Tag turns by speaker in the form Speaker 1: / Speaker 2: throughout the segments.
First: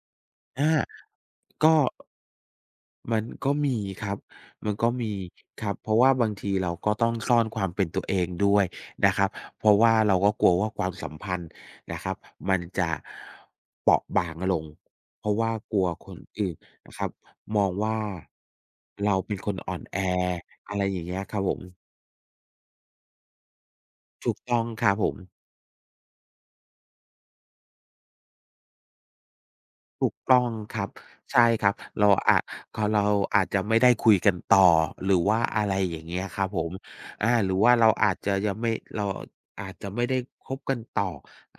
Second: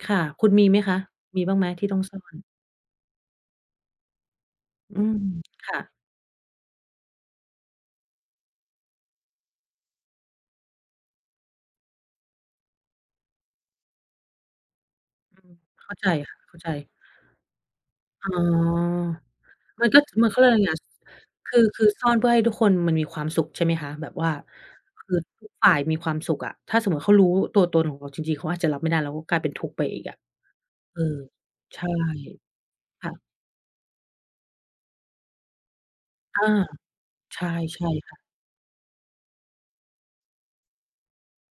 Speaker 1: ค่ะ คุณม
Speaker 2: อ
Speaker 1: ี
Speaker 2: า
Speaker 1: ไหมคะ มีบ้างไห
Speaker 2: ก
Speaker 1: ม
Speaker 2: ็
Speaker 1: ที่ต้องซ่อน?
Speaker 2: มันก็มีครับ มันก็
Speaker 1: อื
Speaker 2: มี
Speaker 1: ม
Speaker 2: คร
Speaker 1: ค
Speaker 2: ับ
Speaker 1: ่ะ
Speaker 2: เพราะว่าบางทีเราก็ต้องซ่อนความเป็นตัวเองด้วยนะครับ เพราะว่าเราก็กลัวว่าความสัมพันธ์นะครับ มันจะ เปราะบางลง เพราะ
Speaker 1: อื
Speaker 2: ว่า
Speaker 1: ม
Speaker 2: กลัว
Speaker 1: เข้าใจ
Speaker 2: คน
Speaker 1: ค่ะ
Speaker 2: อื่
Speaker 1: เข้
Speaker 2: น
Speaker 1: าใจ
Speaker 2: นะครับ มองว่า
Speaker 1: อ๋อ
Speaker 2: เราเป็นคนอ่อนแ
Speaker 1: ก
Speaker 2: อ
Speaker 1: ๊อด มัน เขาเรียกว่ายังไ
Speaker 2: อ
Speaker 1: ง
Speaker 2: ะไรอย่างเงี้ยครับ
Speaker 1: ค
Speaker 2: ผ
Speaker 1: ือ
Speaker 2: ม
Speaker 1: คือซ่อนเพื่อให้ทุกคนมันมีความสุข ใช่ไหมคะ แบบว
Speaker 2: ถ
Speaker 1: ่า
Speaker 2: ูกต้องครับ
Speaker 1: ค
Speaker 2: ผ
Speaker 1: ือ
Speaker 2: ม
Speaker 1: ทุกฝ่ายมีความสุขอะ ถ้าสมมติว่าเขารู้ตัวตนของเราจริง ๆ เขาอาจจะรับไม่ได้ แล้วกลายเป็นทุกข์ไปอี
Speaker 2: ถ
Speaker 1: ก
Speaker 2: ู
Speaker 1: อ
Speaker 2: ก
Speaker 1: ะ
Speaker 2: ต้องครับ
Speaker 1: เออ
Speaker 2: ใช่ครับ
Speaker 1: ใช่
Speaker 2: เราอะ พอเร
Speaker 1: ค
Speaker 2: า
Speaker 1: ่ะ
Speaker 2: อาจจะไม่ได้คุยกันต่อ หรือว่า อะไรอย่างเงี้ย ค
Speaker 1: อ
Speaker 2: รั
Speaker 1: า
Speaker 2: บผม อา
Speaker 1: ใช่
Speaker 2: หรือว่า
Speaker 1: ใช
Speaker 2: เร
Speaker 1: ่
Speaker 2: าอ
Speaker 1: ค
Speaker 2: า
Speaker 1: ่
Speaker 2: จ
Speaker 1: ะ
Speaker 2: จะยังไม่ เราอาจจะไม่ได้คบกันต่อ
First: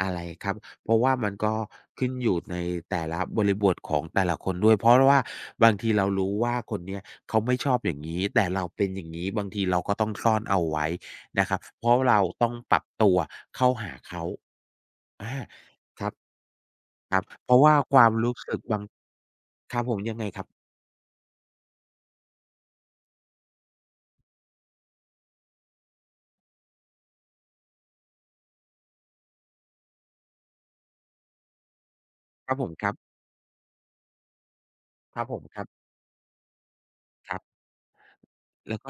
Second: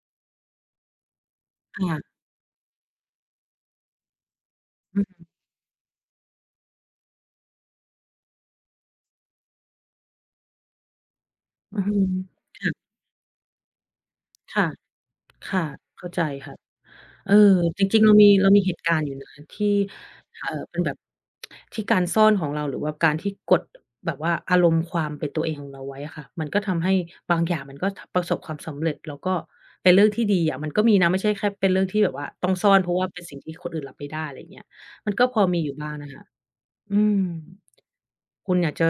Speaker 2: อะไรครับ เพราะว่ามันก็
Speaker 1: ค่
Speaker 2: ข
Speaker 1: ะ
Speaker 2: ึ้นอยู่ในแต่ละบริบทของแต่ละคนด้วย เพราะ
Speaker 1: อ
Speaker 2: ร ว่า
Speaker 1: ือ
Speaker 2: บางทีเรารู้ว่าคนนี้เขาไม่ชอบอย่างงี้ แต่เราเป็นอย่างงี้ บางทีเราก็ต้องซ่อนเอาไว้นะครับ
Speaker 1: อื
Speaker 2: เ
Speaker 1: อ
Speaker 2: พรา
Speaker 1: ฮ
Speaker 2: ะ
Speaker 1: ึ
Speaker 2: ว่าเราต้อง
Speaker 1: ค่
Speaker 2: ป
Speaker 1: ะ
Speaker 2: รับตัวเข้าหาเขา
Speaker 1: ค่ะ
Speaker 2: อา
Speaker 1: ค่ะ เ
Speaker 2: ค
Speaker 1: ข้
Speaker 2: รั
Speaker 1: า
Speaker 2: บ
Speaker 1: ใจค่ะ
Speaker 2: ครับ
Speaker 1: เออ
Speaker 2: เพราะว่า
Speaker 1: จ
Speaker 2: ค
Speaker 1: ริ
Speaker 2: ว
Speaker 1: ง
Speaker 2: า
Speaker 1: ๆ เร
Speaker 2: ม
Speaker 1: าม
Speaker 2: ร
Speaker 1: ี
Speaker 2: ู้
Speaker 1: เร
Speaker 2: ส
Speaker 1: า
Speaker 2: ึก
Speaker 1: มีเห
Speaker 2: บา
Speaker 1: ต
Speaker 2: ง
Speaker 1: ุการณ์อยู่นะที
Speaker 2: ค
Speaker 1: ่
Speaker 2: รับผม ยังไง
Speaker 1: เ
Speaker 2: คร
Speaker 1: อ
Speaker 2: ั
Speaker 1: ่
Speaker 2: บ?
Speaker 1: อ เป็นแบบ ที่การซ่อนของเรา หรือว่าการที่กด แบบว่าอารมณ์ความเป็นตัวเองของเราไว้อะค่ะ มันก็ทำให้บางอย่างมันก็ ท ประสบความสำเร็จ แล้วก็เป็นเรื่องที่ดีอะ มันก็มีนะ ไม่ใช่แค่เป็นเรื่องที่แบบว่าต
Speaker 2: ค
Speaker 1: ้อ
Speaker 2: รั
Speaker 1: ง
Speaker 2: บผ
Speaker 1: ซ่
Speaker 2: ม
Speaker 1: อน
Speaker 2: ค
Speaker 1: เ
Speaker 2: ร
Speaker 1: พ
Speaker 2: ั
Speaker 1: ร
Speaker 2: บ
Speaker 1: าะว่าเป็นสิ่งที่คนอื่นรับไม่ได้ ไรอย่างเงี้ย มัน
Speaker 2: คร
Speaker 1: ก
Speaker 2: ั
Speaker 1: ็
Speaker 2: บผ
Speaker 1: พ
Speaker 2: ม
Speaker 1: อ
Speaker 2: ค
Speaker 1: ม
Speaker 2: ร
Speaker 1: ี
Speaker 2: ับ
Speaker 1: อยู่บ้างอะค่ะ อือ
Speaker 2: ครับ
Speaker 1: คุณอย
Speaker 2: แล
Speaker 1: าก
Speaker 2: ้ว
Speaker 1: จ
Speaker 2: ก
Speaker 1: ะ
Speaker 2: ็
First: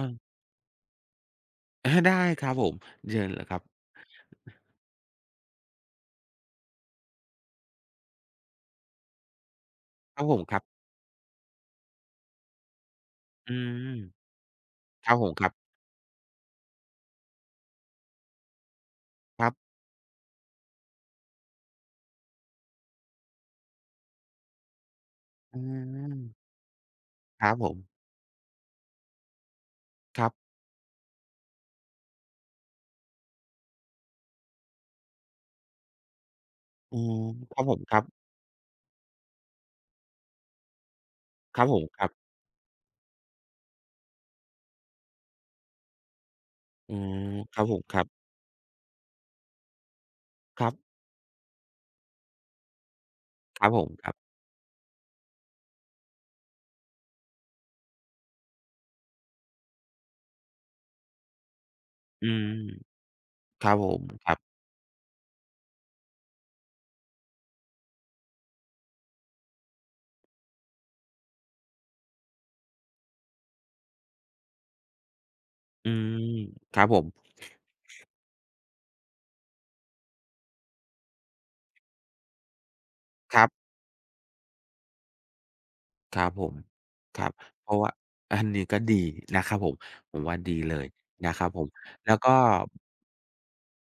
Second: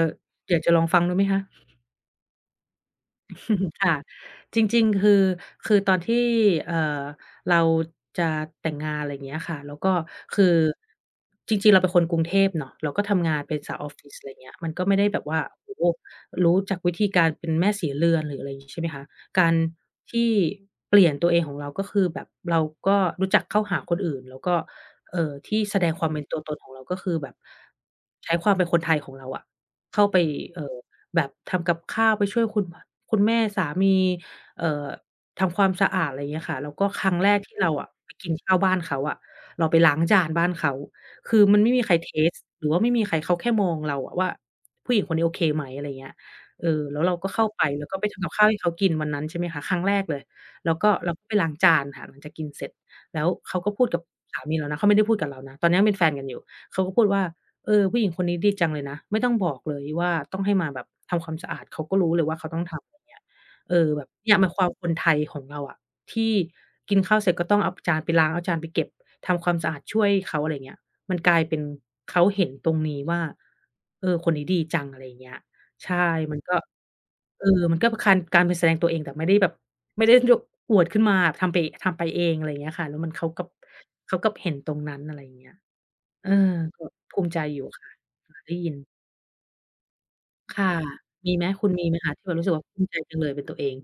Speaker 1: อยากจะลองฟังดูไหมคะ?
Speaker 2: อา ได้ครับผม เชิญเลยครับ
Speaker 1: ค่ะ จริง ๆ คือ คือตอนที่ เอ่อ เราจะแต่งงาน ไรเงี้ยค่ะ แล้วก็
Speaker 2: ครับผ
Speaker 1: คื
Speaker 2: ม ค
Speaker 1: อ
Speaker 2: รับ
Speaker 1: จริง ๆ เราเป็นคนกรุงเทพเนาะ เราก็ทำงาน
Speaker 2: อ
Speaker 1: เ
Speaker 2: ื
Speaker 1: ป็นสาว
Speaker 2: ม
Speaker 1: ออฟฟิศ ไรเงี้ย มันก็ไม่ได้
Speaker 2: ครับ
Speaker 1: แบบ
Speaker 2: ผม
Speaker 1: ว่า
Speaker 2: ครับ
Speaker 1: โอ้โฮ รู้จักวิธีการเป็นแม่ศรีเรือน หรืออะไรงี้ ใช่ไหมคะ
Speaker 2: ค
Speaker 1: ก
Speaker 2: ร
Speaker 1: า
Speaker 2: ับ
Speaker 1: รที่เปลี่ยนตัวเองของเรา ก็คือแบบเราก็รู้จักเข้าหาคนอื่น แล้วก็ เอ่อ ท
Speaker 2: อื
Speaker 1: ี่แสดงความเป็น
Speaker 2: ม
Speaker 1: ตัวตนของเรา ก็คือแบบ
Speaker 2: ครับผม
Speaker 1: ใช้ความเป็นคนไทยของเราอะ เข้าไป
Speaker 2: ครับ
Speaker 1: เอ่อ แบบทำกับข้าว ไปช่วยคุณ พ คุณแม่สามี เอ่อ ทำความสะอาด ไรเงี้ยค่ะ แล้วก็
Speaker 2: อื
Speaker 1: ครั
Speaker 2: ม
Speaker 1: ้งแรกท
Speaker 2: ค
Speaker 1: ี่
Speaker 2: รับ
Speaker 1: เร
Speaker 2: ผ
Speaker 1: า
Speaker 2: ม
Speaker 1: อะ
Speaker 2: ครับ
Speaker 1: ไปกินข้าวบ้านเขาอะ เราไปล้างจานบ้านเขา คือม
Speaker 2: ค
Speaker 1: ั
Speaker 2: ร
Speaker 1: น
Speaker 2: ั
Speaker 1: ไ
Speaker 2: บ
Speaker 1: ม่
Speaker 2: ผ
Speaker 1: มี
Speaker 2: ม
Speaker 1: ใคร
Speaker 2: คร
Speaker 1: เ
Speaker 2: ั
Speaker 1: ท
Speaker 2: บ
Speaker 1: สต์ หรือว่าไม่มีใคร เขาแค่มองเราอะว่า "ผู้หญิงคนนี้โอเคไหม" อะไรเงี้ยค่ะ เออ
Speaker 2: อื
Speaker 1: แล้วเรา
Speaker 2: ม
Speaker 1: ก็เข้า
Speaker 2: คร
Speaker 1: ไ
Speaker 2: ั
Speaker 1: ป
Speaker 2: บผม
Speaker 1: แล้ว
Speaker 2: ค
Speaker 1: ก็
Speaker 2: รั
Speaker 1: ไป
Speaker 2: บ
Speaker 1: ทำกับข้าวให้เขากินวันนั้น ใช่ไหมคะ ครั้งแรกเลย
Speaker 2: คร
Speaker 1: แ
Speaker 2: ั
Speaker 1: ล้
Speaker 2: บ
Speaker 1: วก็เราก็ไปล้างจานค่ะ หลังจากกินเสร็จ แล้วเขา
Speaker 2: คร
Speaker 1: ก
Speaker 2: ับ
Speaker 1: ็พ
Speaker 2: ผ
Speaker 1: ูด
Speaker 2: ม
Speaker 1: กับ
Speaker 2: ครับ
Speaker 1: สามีเรานะ เขาไม่ได้พูดกับเรานะ ตอนนั้นเป็นแฟนกันอยู่ เขาก็พูดว่า "เออ ผู้หญิงคนนี้ดีจังเลยนะ ไม่ต้องบอกเลยว่า ต้องให้มาแบบทำความสะอาด เขาก็รู้เล
Speaker 2: อื
Speaker 1: ยว่าเ
Speaker 2: ม
Speaker 1: ขาต้องทำ" อย่างเงี้ย
Speaker 2: ครั
Speaker 1: เอ
Speaker 2: บผ
Speaker 1: อ แ
Speaker 2: ม
Speaker 1: บบ
Speaker 2: ค
Speaker 1: เน
Speaker 2: ร
Speaker 1: ี
Speaker 2: ั
Speaker 1: ่
Speaker 2: บ
Speaker 1: ย มันความคนไทยของเราอะ ที่กินข้าวเสร็จก็ต้องเอา ป จานไปล้าง เอาจานไปเก็บ ทำความสะอาดช่วยเขา อะไรเงี้ย มันกลายเป็นเขาเห็นตรงนี้ว่า "เออ คนนี้ดีจัง" อะไรอย่างเงี้ย
Speaker 2: อ
Speaker 1: ใ
Speaker 2: ื
Speaker 1: ช่
Speaker 2: ม
Speaker 1: มันก็
Speaker 2: ครับผม
Speaker 1: เออ มันก็เป็นคาน การเป็นแสดงตัวเอง แต่ไม่ได้แบบ ไม่ได้ [unintelligible] อวดขึ้นมาอะ ทำไปเอะ ทำไปเอง อะไรอย่างเงี้ยค่ะ แล้วมัน เขา
Speaker 2: ค
Speaker 1: ก
Speaker 2: ร
Speaker 1: ลั
Speaker 2: ั
Speaker 1: บ
Speaker 2: บ
Speaker 1: เขากลับเห็นตรงนั้น อะไรอย่างเงี้ย
Speaker 2: คร
Speaker 1: เ
Speaker 2: ั
Speaker 1: อ
Speaker 2: บ
Speaker 1: อ
Speaker 2: ผม
Speaker 1: ก็ภ
Speaker 2: ค
Speaker 1: ู
Speaker 2: ร
Speaker 1: ม
Speaker 2: ับ
Speaker 1: ิใจอยู
Speaker 2: เ
Speaker 1: ่
Speaker 2: พราะ
Speaker 1: ค
Speaker 2: ว่
Speaker 1: ่ะ
Speaker 2: า
Speaker 1: ค่
Speaker 2: อั
Speaker 1: ะ
Speaker 2: น
Speaker 1: ได้
Speaker 2: นี้
Speaker 1: ยิ
Speaker 2: ก
Speaker 1: น
Speaker 2: ็ดีนะครับผม ผมว่าดี
Speaker 1: ค่ะ
Speaker 2: เลย
Speaker 1: ม
Speaker 2: น
Speaker 1: ี
Speaker 2: ะ
Speaker 1: ไ
Speaker 2: ค
Speaker 1: ห
Speaker 2: ร
Speaker 1: ม?
Speaker 2: ับผ
Speaker 1: คุ
Speaker 2: ม
Speaker 1: ณมีไหม
Speaker 2: แ
Speaker 1: ค
Speaker 2: ล
Speaker 1: ะ
Speaker 2: ้
Speaker 1: ท
Speaker 2: ว
Speaker 1: ี่
Speaker 2: ก
Speaker 1: แ
Speaker 2: ็
Speaker 1: บบรู้สึกว่า ภูมิใจจังเลยเป็นตัวเอง?